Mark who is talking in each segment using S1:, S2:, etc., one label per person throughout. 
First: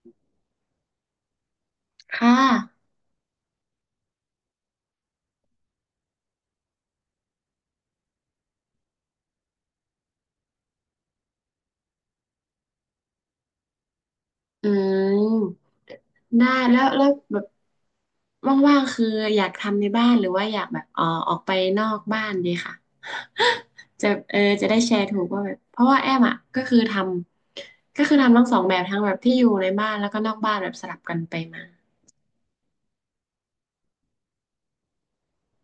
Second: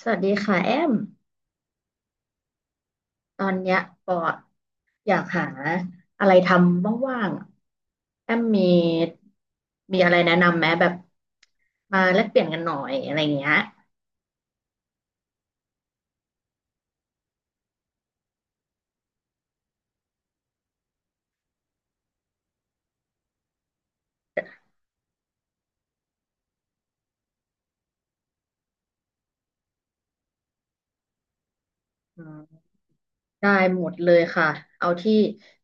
S1: สวัสดีค่ะแอม
S2: ค่ะ
S1: ตอนเนี้ยปออยากหาอะไรทำว่างๆอะแอมมีอะไรแนะนำไหมแบบมาแลกเปลี่ยนกันหน่อยอะไรเงี้ย
S2: อืมได้แล้วแบบว่างๆคือ อยากทำในบ้านหรือว่าอยากแบบออกไปนอกบ้านดีค่ะ จะเออจะได้แชร์ถูกว่าแบบเพราะว่าแอมอ่ะก็คือทำทั้งสองแบบทั้งแบบที่อยู่ในบ้านแล้วก็นอกบ้านแบบสลับกันไปมา
S1: อืมได้หมดเลยค่ะเอาที่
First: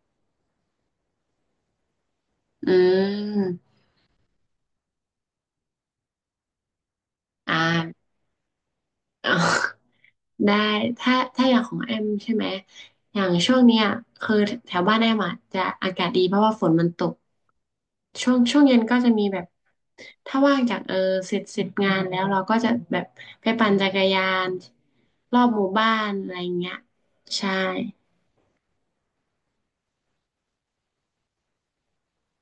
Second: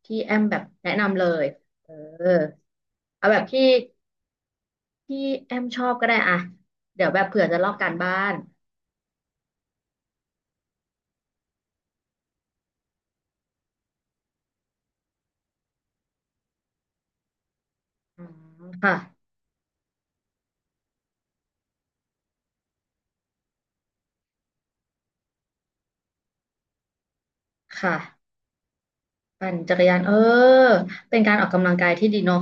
S1: ที่แอมแบบแนะนำเลยเออ
S2: อื
S1: เอาแบบที่
S2: ม
S1: ที่แอมชอบก็ได้อะเดี๋ยวแบบเผื่อ
S2: อ่า
S1: จะลอกการบ้าน
S2: เอา ได้ถ้าอย่างของแอมใช่ไหมอย่างช่วงเนี้ยคือแถวบ้านแอมอะจะอากาศดีเพราะว่าฝนมันตก
S1: อืม
S2: ช่วงเย็น
S1: ค่ะ
S2: ก็จะมีแบบถ้าว่างจากเสร็จงานแล้วเราก็จะแบบไปปั่นจักรยานรอบหมู่บ้านอะไรอย่างเงี้ยใช่
S1: ค่ะ ปั่นจักรยานเป็นการออกกำลังกายที่ดีเนาะ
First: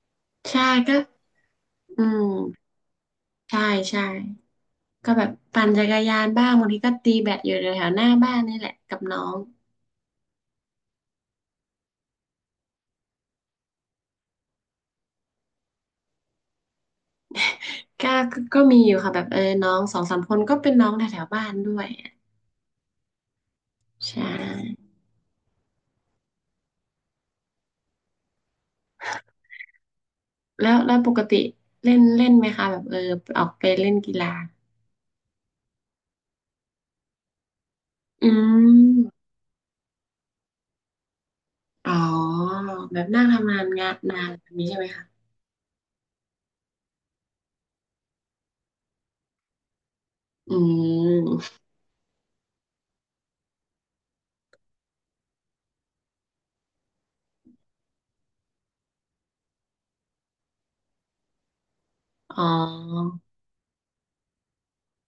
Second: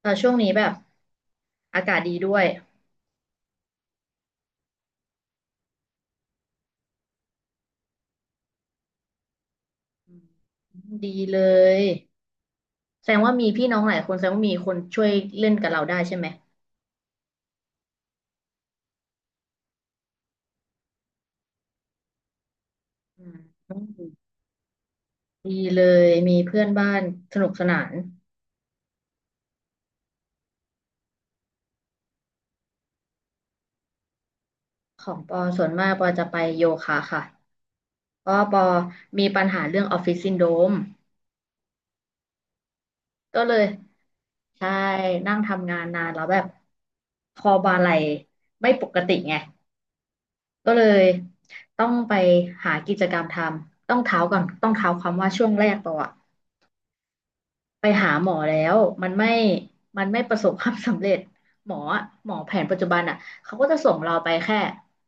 S1: แต่ช่วงนี้แบ
S2: ใช่
S1: บ
S2: ก็
S1: อากาศ
S2: อื
S1: ดีด้วย
S2: มใช่ใช่ก็แบบปั่นจักรยานบ้างบางทีก็ตีแบดอยู่แถวๆหน้าบ้านนี่แหละกับน้อง
S1: อืมดีเลยแสดงว่ามีพี่น้องหลายคนแสดงว่ามีคนช่วยเล่นกับเราได้ใช่ไหม
S2: ก็มีอยู่ค่ะแบบน้องสองสามคนก็เป็นน้องแถวแถวบ้านด้วยอะ
S1: อืม
S2: ใช่
S1: ดีเลยมีเพื่อนบ้านสนุกสนาน
S2: แล้วปกติเล่นเล่นไหมคะแบบออกไปเล่นกีฬา
S1: ของปอส่วนมากปอจะไปโยคะค่ะเพ
S2: อื
S1: ราะว่าปอ
S2: ม
S1: มีปัญหาเรื่องออฟฟิศซินโดรม
S2: อ๋อแบบนั่ง
S1: ก็
S2: ทำ
S1: เล
S2: งา
S1: ย
S2: นงานนานแบบนี้
S1: ใช่
S2: ใช่ไหมคะ
S1: นั่งทำงานนานแล้วแบบคอบ่าไหล่ไม่ปกติไง
S2: อื
S1: ก็เลย
S2: ม
S1: ต้องไปหากิจกรรมทำต้องเท้าก่อนต้องเท้าความว่าช่วงแรกปออะไปหาหมอแล้วมันไม่มันไม่ประสบความสำเร็จหมออะหมอ
S2: อ๋
S1: แผนปัจจุบัน
S2: อ
S1: อ่ะเขาก็จะส่งเราไปแค่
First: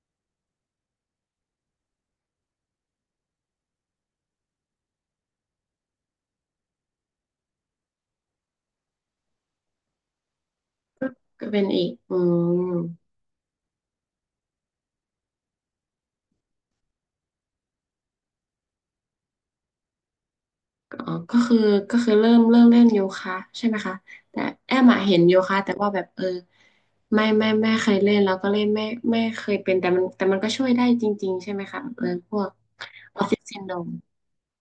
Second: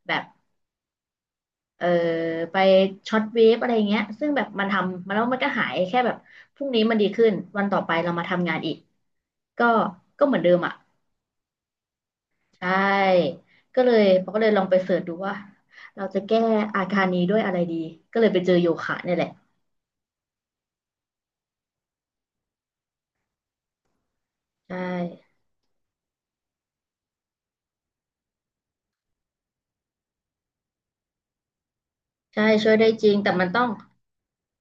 S1: แบบเออไปช็อตเวฟอะไรเงี้ยซึ่งแบบมันทำมาแล้วมันก็หายแค่แบบพรุ่งนี้มันดีขึ้นวันต่อไปเรามาทำงานอีกก็ก็เหมือนเดิมอ่ะ
S2: ก็เป็นอีกอื
S1: ใช
S2: ม
S1: ่ก็เลยปอก็เลยลองไปเสิร์ชดูว่าเราจะแก้อาการนี้ด้วยอะไรดีก็เลยไปเจอโยคะเนี่ยแหละ
S2: ก็ก็คือก็คือเริ่มเล่นโยคะใช่ไหมคะแต่
S1: ใช
S2: แอมอะเห็น
S1: ่
S2: โยคะแต่ว่าแบบไม่เคยเล่นแล้วก็เล่นไม่เคยเป็นแต่มันก็ช่วยได้จริงๆใช่ไหมคะเออพ
S1: ใช่
S2: วก
S1: ช่วยได้จริง
S2: ออฟ
S1: แต่
S2: ฟิศ
S1: มัน
S2: ซิ
S1: ต้อ
S2: น
S1: ง
S2: โดรม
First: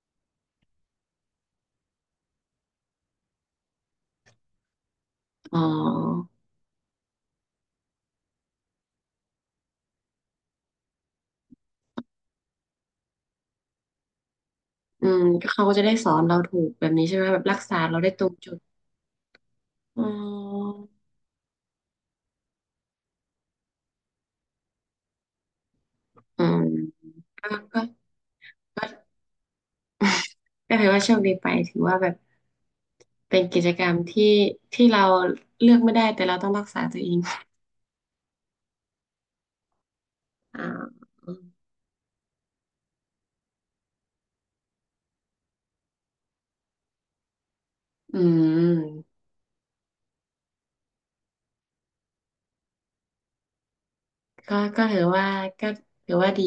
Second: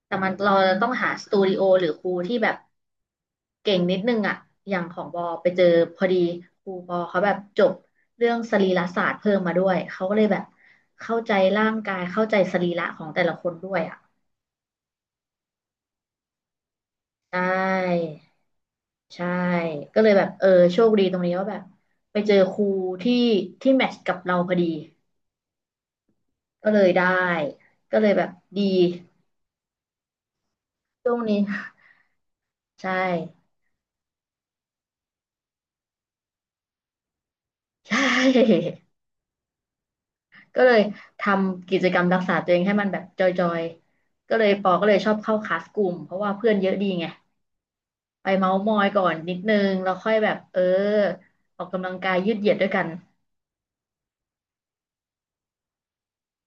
S1: แต่มันเราต้องหาสตูดิโอหรือครูที่แบบเก่งนิดนึงอ่ะอย่างของบอไป
S2: อ๋อ
S1: เจอพอดีครูบอเขาแบบจบเรื่องสรีรศาสตร์เพิ่มมาด้วยเขาก็เลยแบบเข้าใจร่างกายเข้าใจสรีระของแต่ละคนด้วยอ่ะ
S2: อืมก็เขาก็จะได้สอนเราถูกแบบนี้ใช่ไหม
S1: ใช
S2: แบบรักษาเรา
S1: ่
S2: ได้ตรงจุด
S1: ใช่ก็
S2: อ๋อ
S1: เลยแบบโชคดีตรงนี้ว่าแบบไปเจอครูที่ที่แมทช์กับเราพอดี
S2: อืม
S1: ก็เลยได้
S2: ก็
S1: ก็เลยแบบดี
S2: ก็ ก็ถือว่าโช
S1: ช่วง
S2: คดี
S1: นี้
S2: ไปถือว่าแบบ
S1: ใช่
S2: เป็นกิจกรรมที่ที่เราเลือกไม่ได้แต่เราต้องรักษาตัวเอง
S1: ใช่ ก็
S2: อ่า
S1: เลยทำกิจกรรมรักษาตัวเองให้มันแบบจอยๆก็เลยปอก็เลยชอบเข้าคลาสกลุ่มเพราะว่าเพื่อนเยอะดีไง
S2: อื
S1: ไปเมาท์มอยก่อ
S2: ม
S1: นนิดนึงแล้วค่อยแบบออกกำลังกายยืดเหยียดด้วยกัน
S2: ก็ก็ถือว่าก็ถือว่าดี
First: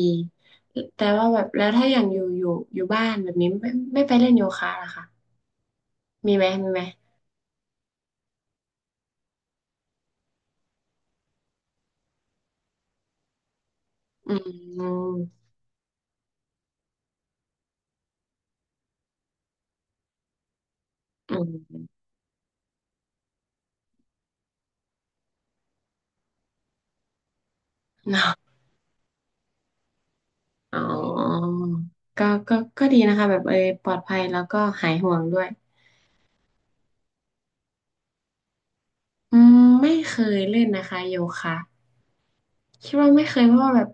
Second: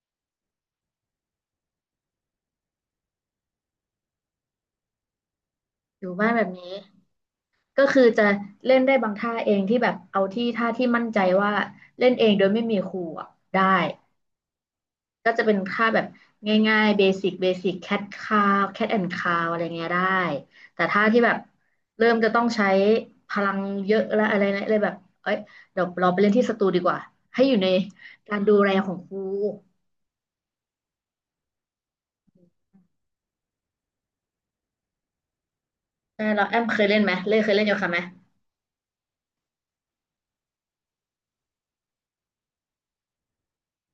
S2: แต่ว่าแบบแล้วถ้าอย่างอยู่บ้านแบบนี้ไม่ไปเล่นโยคะล่ะคะ
S1: อยู่บ้าน
S2: มี
S1: แบ
S2: ไหม
S1: บ
S2: มี
S1: นี้
S2: ไหม
S1: ก็คือจะเล่นได้บางท่าเองที่แบบเอาที่ท่าที่มั่นใจว่าเล่นเองโดยไม่มีครูอะได้
S2: อืม
S1: ก็จะเป็นค่าแบบง่ายๆเบสิกเบสิกแคทคาวแคทแอนด์คาวอะไรเงี้ยได้แต่ถ้าที่แบ
S2: อื
S1: บ
S2: ม
S1: เริ่มจะต้องใช้พลังเยอะแล้วอะไรเนี่ยเลยแบบเอ้ยเดี๋ยวเราไปเล่นที่สตูดีกว่าให้อยู่ในการดูแลของครู
S2: อ๋อก็ดีนะคะแบบปลอดภัยแล้วก็หายห่วงด้วย
S1: ใช่เราแอมเคยเล่นไหมเคยเล่นโยคะไหม
S2: อืมไม่เคยเล่นนะคะโยคะ คิดว่าไม่เคยเพราะว่าแบบ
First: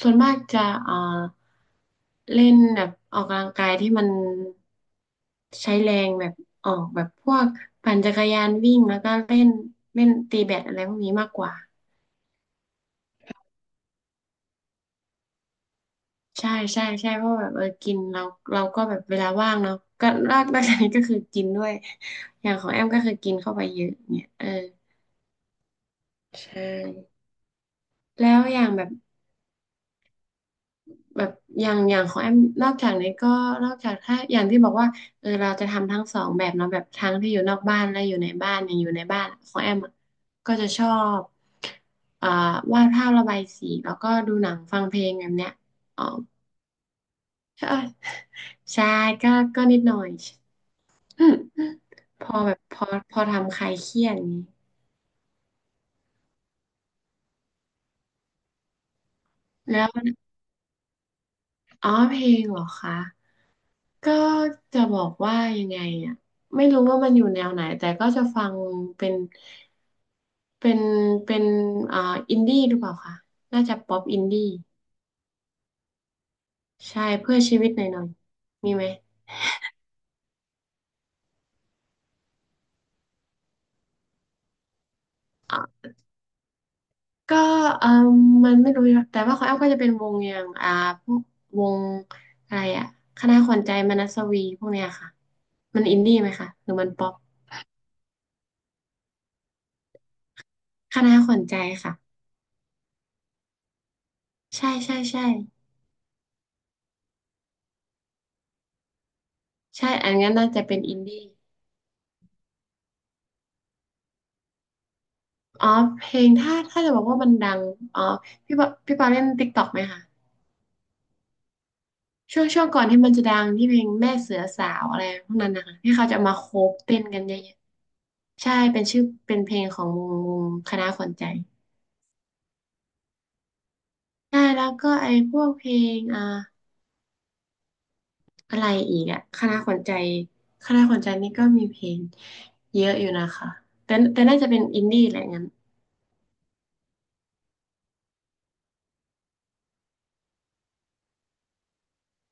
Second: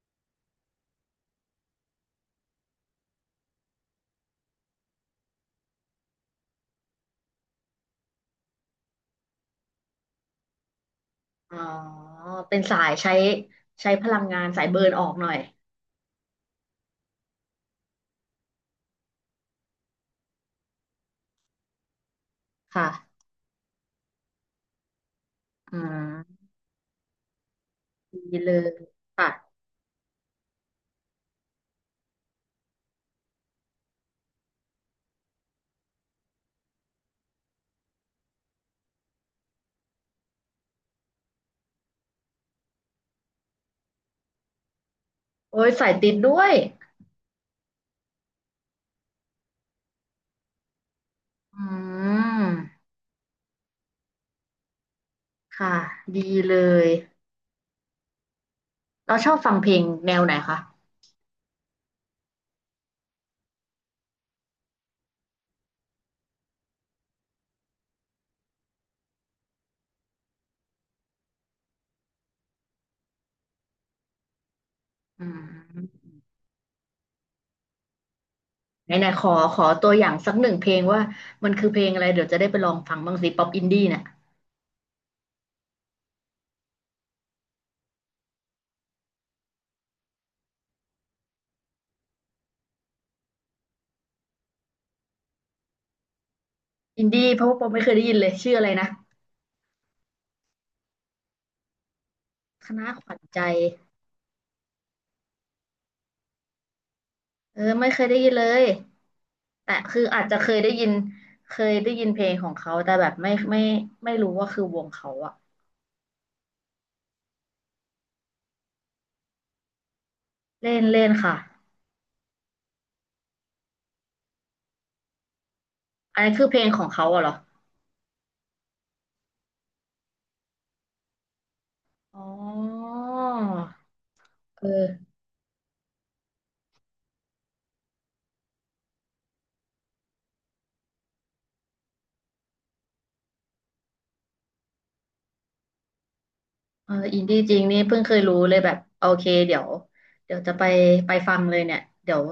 S2: ส่วนมากจะเอ่อเล่นแบบออกกำลังกายที่มันใช้แรงแบบออกแบบพวกปั่นจักรยานวิ่งแล้วก็เล่นเล่นตีแบดอะไรพวกนี้มากกว่า
S1: อ๋อเป็นสายใช้ใช้พลังงานสายเบิร์นออกหน่อย
S2: ใช่ใช่ใช่เพราะว่าแบบกินเราก็แบบเวลาว่างเนาะก็นอกจากนี้ก็คือกินด้วยอย่างของแอมก็คือ
S1: ค่ะ
S2: กินเข้าไปเยอะเนี่ย
S1: อืม
S2: ใช่แล้
S1: ดี
S2: ว
S1: เล
S2: อ
S1: ย
S2: ย่างแบบ
S1: ค่ะ
S2: แบบอย่างของแอมนอกจากนี้ก็นอกจากถ้าอย่างที่บอกว่าเราจะทำทั้งสองแบบเนาะแบบทั้งที่อยู่นอกบ้านและอยู่ในบ้านอย่างอยู่ในบ้านของแอมอะก็จะชอบอ่าวาดภาพระบายสีแล้วก็ดูหนังฟังเพลงแบบเนี้ย
S1: โอ้ยสาย
S2: อ๋อ
S1: ติดด้วย
S2: ใช่ใช่ก็ก็นิดหน่อยอืม
S1: อื
S2: พอแบบพ
S1: ม
S2: อพอทำคลายเครียดอย่างนี้
S1: ค่ะดีเลย เราชอบฟังเพล
S2: แล้
S1: ง
S2: ว
S1: แนวไหนคะ
S2: อ๋อเพลงเหรอคะ ก็จะบอกว่ายังไงอ่ะไม่รู้ว่ามันอยู่แนวไหนแต่ก็จะฟังเป็นเป็นเป็นอ่าอินดี้หรือเปล่าคะน่าจะป๊อปอินดี้
S1: อืม
S2: ใช่เพื่อชีวิตหน่อยหน่อยมีไหม
S1: ไหนไหนขอตัวอย่างสักหนึ่งเพลงว่ามันคือเพลงอะไรเดี๋ยวจะได้ไปลองฟังบ้างสิป๊อปอินดี้เนี่ย
S2: ก็เออมมันไม่รู้แต่ว่าของแอมก็จะเป็นวงอย่างพวกวงอะไรอ่ะคณะขวัญใจมนัสวีพวกเนี้ยค่ะมันอินดี้ไหมคะหรือมัน
S1: อิ
S2: ป๊
S1: น
S2: อป
S1: ดี้เพราะว่าป๊อปไม่เคยได้ยินเลยชื่ออะไรนะ
S2: คณะขวัญใจค่ะ
S1: คณะขวัญใจ
S2: ใช่ใช่ใช่
S1: ไม่เคยได้ยินเลย แต่
S2: ใช่
S1: คือ
S2: อัน
S1: อาจ
S2: นั้น
S1: จะ
S2: น่า
S1: เคย
S2: จะ
S1: ได้
S2: เป็น
S1: ยิน
S2: อินดี้
S1: เคยได้ยินเพลงของเขาแต่แบบไม่รู้ว่าคือวงเขาอะ
S2: อ๋อเพลงถ้าจะบอกว่ามันดังอ๋อพี่ปอเล่นติ๊กต็อกไหมคะ
S1: เล่นเล่นค่ะ
S2: ช่วงก่อนที่มันจะดังที่เพลงแม่เสือสาวอะไรพวกนั้นนะคะที่เขาจะ
S1: อันนี้
S2: มา
S1: คื
S2: โค
S1: อเพลง
S2: ฟ
S1: ของ
S2: เต้น
S1: เขา
S2: กั
S1: อะ
S2: น
S1: เหรอ
S2: เยอะๆใช่เป็นชื่อเป็นเพลงของวงคณะขวัญใจ
S1: อ๋อ
S2: ใช่
S1: เอ
S2: แล้ว
S1: อ
S2: ก็ไอ้พวกเพลงอะไรอีกอะคณะขวัญใจคณะขวัญใจนี่ก็มีเพลงเยอะอยู่นะคะแต่น่าจะเป็นอินดี้แหละงั้น
S1: อินดี้จริงนี่เพิ่งเคยรู้เลยแบบโอเคเดี๋ยวเดี๋ยวจะไปไปฟังเลยเนี่ยเดี๋ยว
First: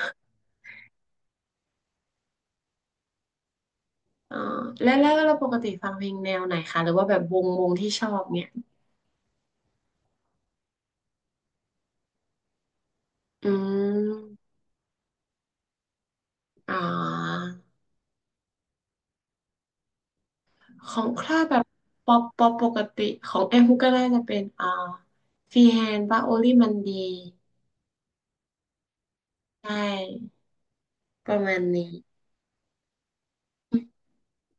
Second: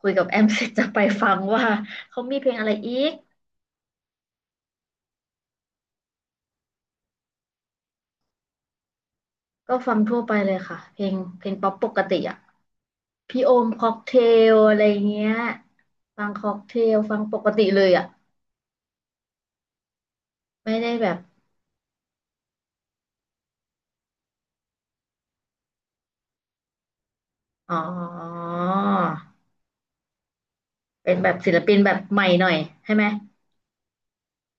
S1: คุยกับแอม เสร็จจะไปฟังว่าเขามีเพลงอะไรอีก
S2: อ๋อแล้วเราปกติฟังเพลงแนวไหนคะหรือว่าแบบวงที่ชอบเนี่ย
S1: ก็ฟังทั่วไปเลยค่ะเพลงป๊อปปกติอ่ะพี่
S2: อื
S1: โอมค็อกเท
S2: ม
S1: ลอะไรเงี้ยฟังค็อกเท
S2: อ่
S1: ลฟังป
S2: า
S1: กติเลยอ่ะไม่ได้
S2: ขอ
S1: แบ
S2: ง
S1: บ
S2: คลาดแบบป๊อปปกติของแอมฮุกก็น่าจะเป็นฟรีแฮนด์บ้าโอลี่มันดี
S1: อ๋อ
S2: ใช่
S1: เป็นแบ
S2: ป
S1: บ
S2: ระ
S1: ศิ
S2: มา
S1: ล
S2: ณ
S1: ปินแบ
S2: นี้
S1: บใหม่หน่อยใช่ไหม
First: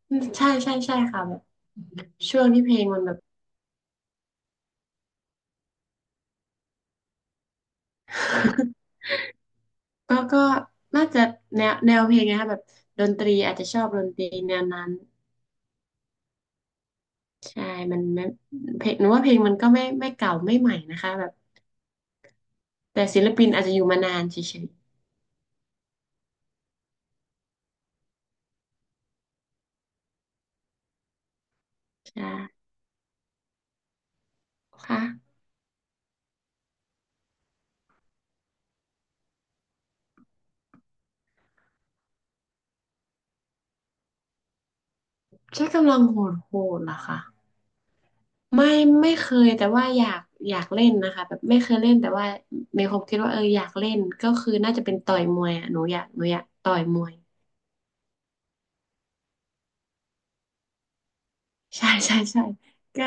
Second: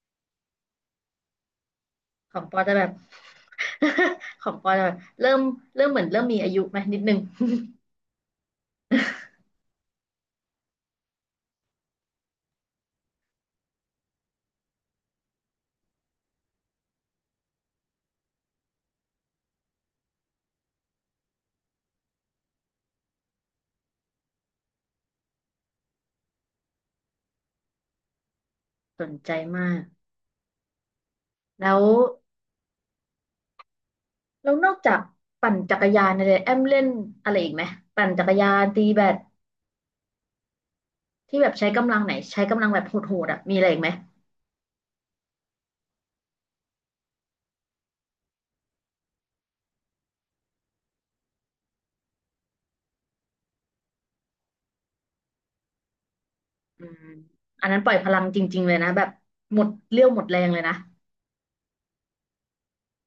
S2: อืมใช่ใช่ใช่ค่ะแบบ
S1: ข
S2: ช่
S1: อ
S2: ว
S1: ง
S2: ง
S1: ปอ
S2: ที่เพ
S1: จะ
S2: ล
S1: แบ
S2: ง
S1: บ
S2: มันแบบ
S1: ของปอจะแบบเริ่มเริ่มเหมือนเริ่มมีอายุไหมนิดนึง
S2: ก็น่าจะแนวเพลงนะคะแบบดนตรีอาจจะชอบดนตรีแนวนั้นใช่มันไม่เพลงหนูว่าเพลงมันก็ไม่เก่าไม่ใหม่นะคะแบบแต่ศิลปินอาจจะอยู่มานานเฉย
S1: สนใจมาก แล้ว
S2: ๆใช่
S1: แล้วนอกจาก
S2: ค่ะ
S1: ปั่นจักรยานเนี่ยแอมเล่นอะไรอีกไหมปั่นจักรยานตีแบดที่แบบใช้กำลังไหนใช้กำลังแบบโหดๆอ่ะมีอะไรอีกไหม
S2: ใช้กำลังโหดโหดเหรอคะ ไม่ไม่เคยแต่ว่าอยากเล่นนะคะแบบไม่เคยเล่นแต่ว่ามีความคิดว่าเอออยากเล่นก็คือน่าจะเป็นต่อยมวยอ่ะหนูอยากต่อย
S1: อื
S2: ม
S1: ม
S2: วย
S1: อันนั้นปล่อยพลังจริงๆเลยนะแบบหมดเรี่ยวหมดแรงเลยนะ
S2: ใช่ใช่ใช่ก็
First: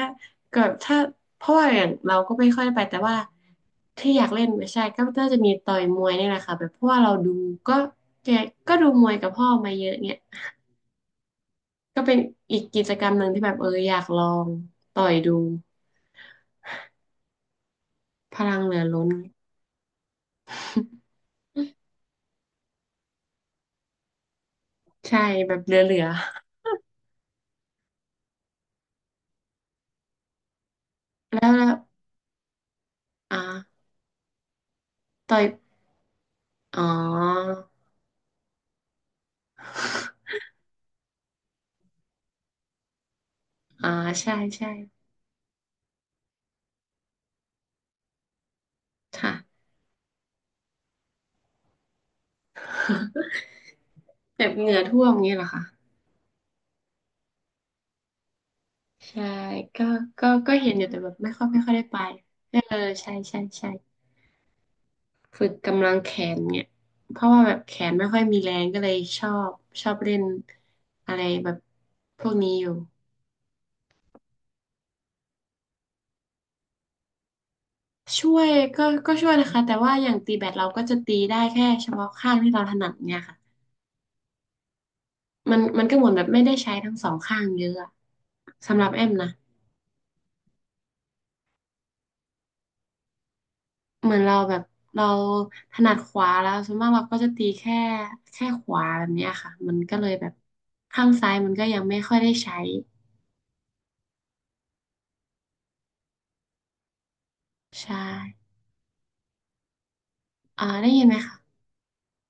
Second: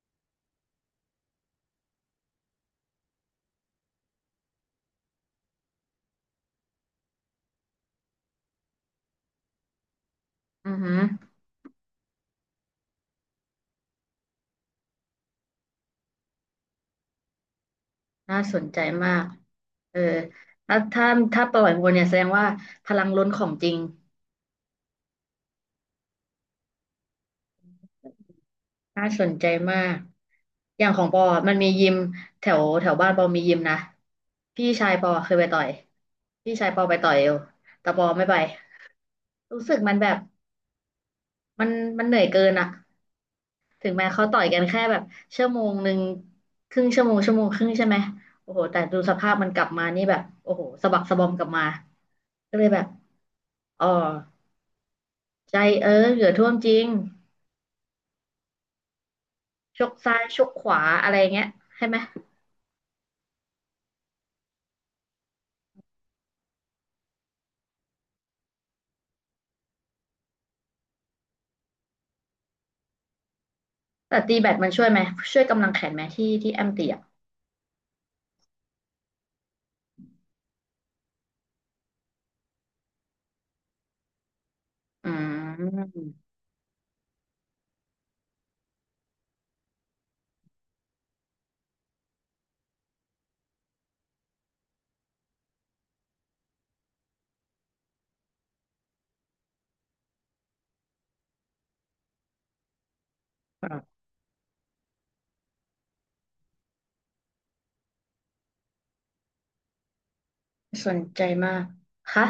S2: ก็ถ้าเพราะว่าอย่างเราก็ไม่ค่อยได้ไปแต่ว่าที่อยากเล่นไม่ใช่ก็น่าจะมีต่อยมวยนี่แหละค่ะแบบเพราะว่าเราดูก็แกก็ดูมวยกับพ่อมาเยอะเนี่ย
S1: อือหือ
S2: ก็เป็นอีกกิจกรรมหนึ่งที่แบบอยากลองต่อยดูพ
S1: น่า
S2: ลั
S1: ส
S2: ง
S1: น
S2: เหลื
S1: ใจ
S2: อล้น
S1: มากเออถ้าถ้าปล่อยวัวเนี่ยแสดงว่าพลังล้นของจริง
S2: ใช่แบบเหลือ
S1: น่าสนใจมากอย่างของปอ
S2: ๆแล้ว
S1: มัน
S2: แล้
S1: มี
S2: ว
S1: ยิมแถวแถวบ้านปอมียิมนะ
S2: อ่า
S1: พี่ชายปอเคย
S2: ต่อ
S1: ไป
S2: ย
S1: ต่อยพี่ชายป
S2: อ๋
S1: อ
S2: อ
S1: ไปต่อยเอวแต่ปอไม่ไป รู้สึกมันแบบมันมันเหนื่อยเกินอะถึ
S2: อ่า
S1: งแม้เขา
S2: ใช่
S1: ต่อยกัน
S2: ใช่
S1: แค่แบบชั่วโมงหนึ่งครึ่งชั่วโมงชั่วโมงครึ่งใช่ไหมโอ้โหแต่ดูสภา
S2: ค่ะ
S1: พมันกลับมานี่แบบโอ้โหสะบักสะบอมกลับมาก็เลยแบบ อ๋อ
S2: แบบเหงื่อท่วมอย่างนี้เหรอ
S1: ใจ
S2: คะ
S1: เหลือท่วมจริง
S2: ใช่
S1: ช
S2: ก็
S1: กซ้าย
S2: ก็
S1: ชก
S2: ก็
S1: ข
S2: เห็น
S1: วา
S2: อยู่แต่แบ
S1: อะไร
S2: บไม่
S1: เงี้
S2: ค่อ
S1: ย
S2: ยไม่ค่อยได้
S1: ใช่ไหม
S2: ไปเออใช่ใช่ใช่ฝึกกำลังแขนเนี่ยเพราะว่าแบบแขนไม่ค่อยมีแรงก็เลยชอบเล่นอะไรแบบพวกนี้อยู่
S1: แต่ตีแบดมันช่วยไหมช่วยกำลังแขนไหมที่แอมตีอะ
S2: ช่วยก็ช่วยนะคะ แต่ว่าอย่างตีแบดเราก็จะตีได้แค่เฉพาะข้างที่เราถนัดเนี่ยค่ะ
S1: อื
S2: มันก็
S1: ม
S2: เหมือนแบบไม่ได้ใช้ทั้งสองข้างเยอะอะสำหรับแอมนะ เหมือนเราแบบเราถนัดขวาแล้วส่วนมากเราก็จะตีแค่ขวาแบบเนี้ยค่ะมันก็เลยแบบข้างซ้ายมันก็ยังไม่ค่อยได้ใช้
S1: ครับ
S2: ใช่อ่า
S1: ส
S2: ได้
S1: น
S2: ยินไหม
S1: ใจ
S2: คะ
S1: มากค่ะ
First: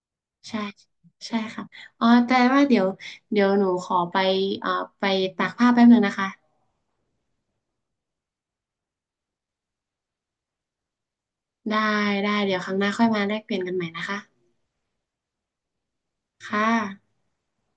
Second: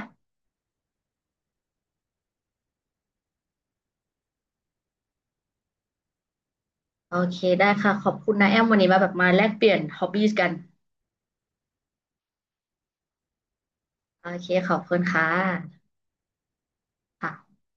S2: ใช่ใช่ค่ะอ๋อแต่ว่าเดี๋ยวหนูขอไปเอ่อไปตากผ้าแป๊บนึงนะคะ
S1: โอเคได้ค่ะขอบคุณนะแอมวันนี้มาแบบมาแลกเปลี่ยนฮอบบี้กัน
S2: ได้ได้เดี๋ยวครั้งหน้าค่อยมาแลกเปลี่ยนกันใหม่นะคะ
S1: โอเคขอบคุณค่ะ
S2: ค่ะ
S1: ค่ะ